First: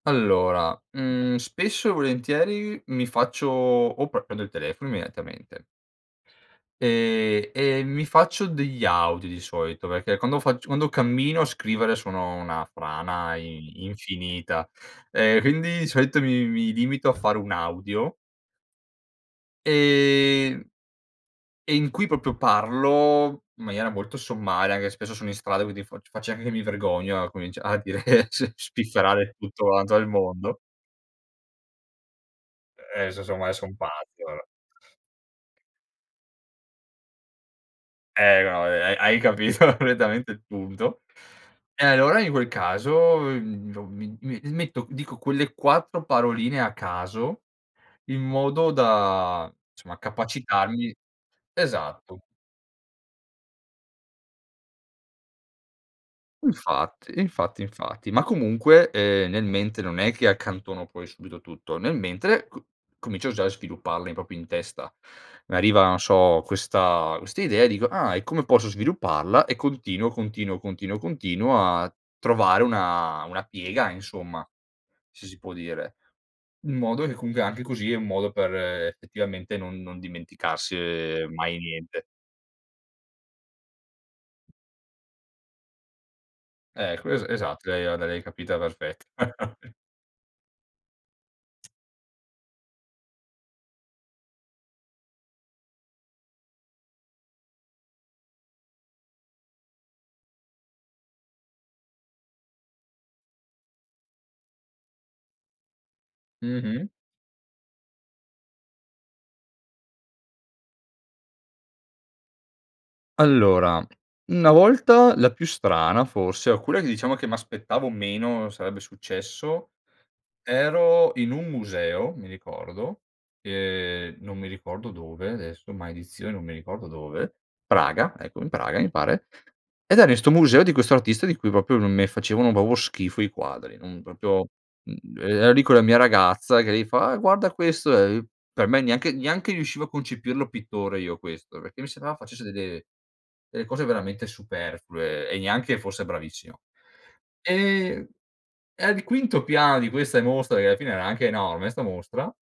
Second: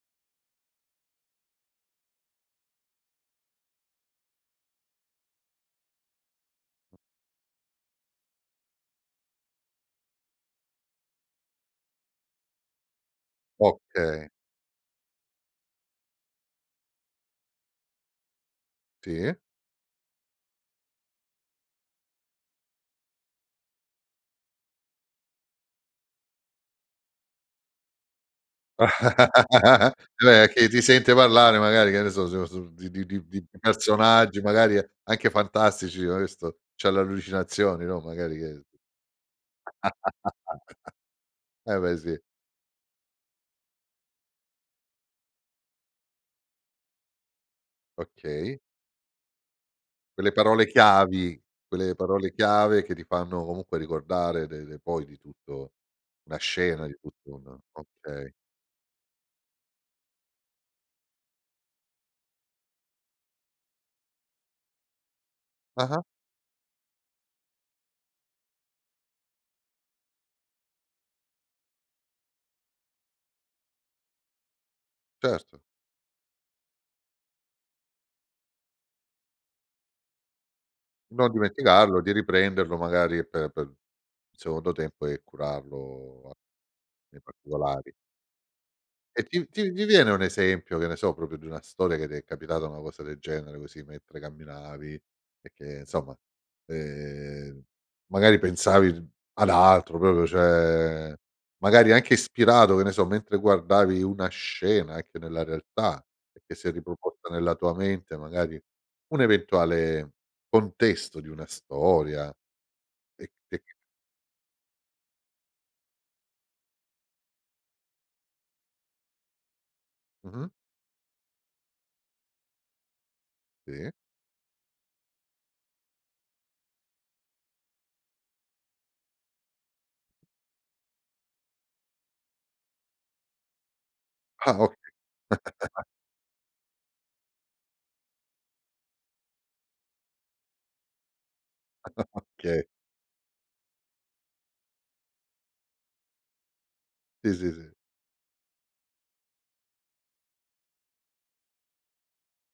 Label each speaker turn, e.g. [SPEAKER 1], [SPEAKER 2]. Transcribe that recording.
[SPEAKER 1] Allora, mhmm, spesso e volentieri mi faccio o prendo il telefono immediatamente. Ehm, e mi faccio degli audio di solito, perché quando facc quando cammino a scrivere sono una frana i
[SPEAKER 2] Okay.
[SPEAKER 1] infinita e quindi di solito mi mi limito a fare un audio.
[SPEAKER 2] Sì.
[SPEAKER 1] Ehm e in cui proprio parlo in maniera molto sommaria, anche spesso sono in strada, quindi fa faccio anche che mi vergogno a comincia a dire, s spifferare tutto quanto al
[SPEAKER 2] Cioè,
[SPEAKER 1] mondo.
[SPEAKER 2] che ti sente parlare magari, che ne so, so so so, di di
[SPEAKER 1] Eh,
[SPEAKER 2] di di
[SPEAKER 1] casomai son pazzi, ma
[SPEAKER 2] personaggi
[SPEAKER 1] vabbè.
[SPEAKER 2] magari anche fantastici: "Ma questo c'ha le allucinazioni", no? Magari
[SPEAKER 1] Eh,
[SPEAKER 2] che
[SPEAKER 1] no eh. Hai hai capito correttamente il punto.
[SPEAKER 2] eh,
[SPEAKER 1] E
[SPEAKER 2] beh,
[SPEAKER 1] allora
[SPEAKER 2] sì.
[SPEAKER 1] in quel caso, mhmm, m m metto dico quelle 4 paroline a caso in
[SPEAKER 2] Okay.
[SPEAKER 1] modo da insomma,
[SPEAKER 2] Quelle parole
[SPEAKER 1] capacitarmi
[SPEAKER 2] chiavi, quelle
[SPEAKER 1] esatto.
[SPEAKER 2] parole chiave che ti fanno comunque ricordare de de poi di tutto una scena, di
[SPEAKER 1] Infatti,
[SPEAKER 2] tutto un
[SPEAKER 1] infatti, infatti, ma
[SPEAKER 2] okay.
[SPEAKER 1] comunque, ehm, nella mente non è che accantono poi subito tutto, nel mentre c comincio già a svilupparla proprio in testa. Arriva, non
[SPEAKER 2] Ah-ah.
[SPEAKER 1] so, questa questa idea e dico: "Ah, e come posso svilupparla?" E continuo, continuo, continuo, continuo a trovare una una piega, insomma, se si può
[SPEAKER 2] Certo.
[SPEAKER 1] dire. In modo che comunque anche così è un modo per effettivamente non non dimenticarsi
[SPEAKER 2] Non
[SPEAKER 1] mai
[SPEAKER 2] dimenticarlo
[SPEAKER 1] niente.
[SPEAKER 2] di riprenderlo, magari per per secondo tempo e curarlo a
[SPEAKER 1] Ecco,
[SPEAKER 2] nei
[SPEAKER 1] esa-esatto, l'hai
[SPEAKER 2] particolari.
[SPEAKER 1] l'hai capita perfet
[SPEAKER 2] E ti ti ti viene un esempio, che ne so, proprio di una storia che ti è capitata, una cosa del genere così, mentre camminavi e che, insomma, ehm, magari pensavi ad altro proprio, cioè magari anche ispirato, che ne so, mentre guardavi una scena anche nella realtà, che si è
[SPEAKER 1] Mh-mh.
[SPEAKER 2] riproposta nella tua mente, magari un eventuale contesto di una storia e e che
[SPEAKER 1] Allora, una volta la più strana forse, alcune che diciamo che m'aspettavo meno sarebbe successo,
[SPEAKER 2] Mh-mh.
[SPEAKER 1] ero in un museo, mi ricordo,
[SPEAKER 2] Sì.
[SPEAKER 1] e non mi ricordo dove adesso, maledizione, non mi ricordo dove. Praga, ecco, in Praga mi pare, ed era in 'sto museo di questo artista di cui proprio non me facevano proprio schifo i quadri, non proprio,
[SPEAKER 2] Ah, okay.
[SPEAKER 1] mhmm, ero lì con la mia ragazza che lei fa: "Eh, guarda questo, eh." Per me neanche neanche riuscivo a concepirlo pittore io questo, perché mi sembrava facesse
[SPEAKER 2] Okay.
[SPEAKER 1] delle delle cose veramente superflue e neanche fosse bravissimo.
[SPEAKER 2] Sì, sì, sì.
[SPEAKER 1] Ehm, e al quinto piano di questa mostra che alla fine era anche enorme, 'sta mostra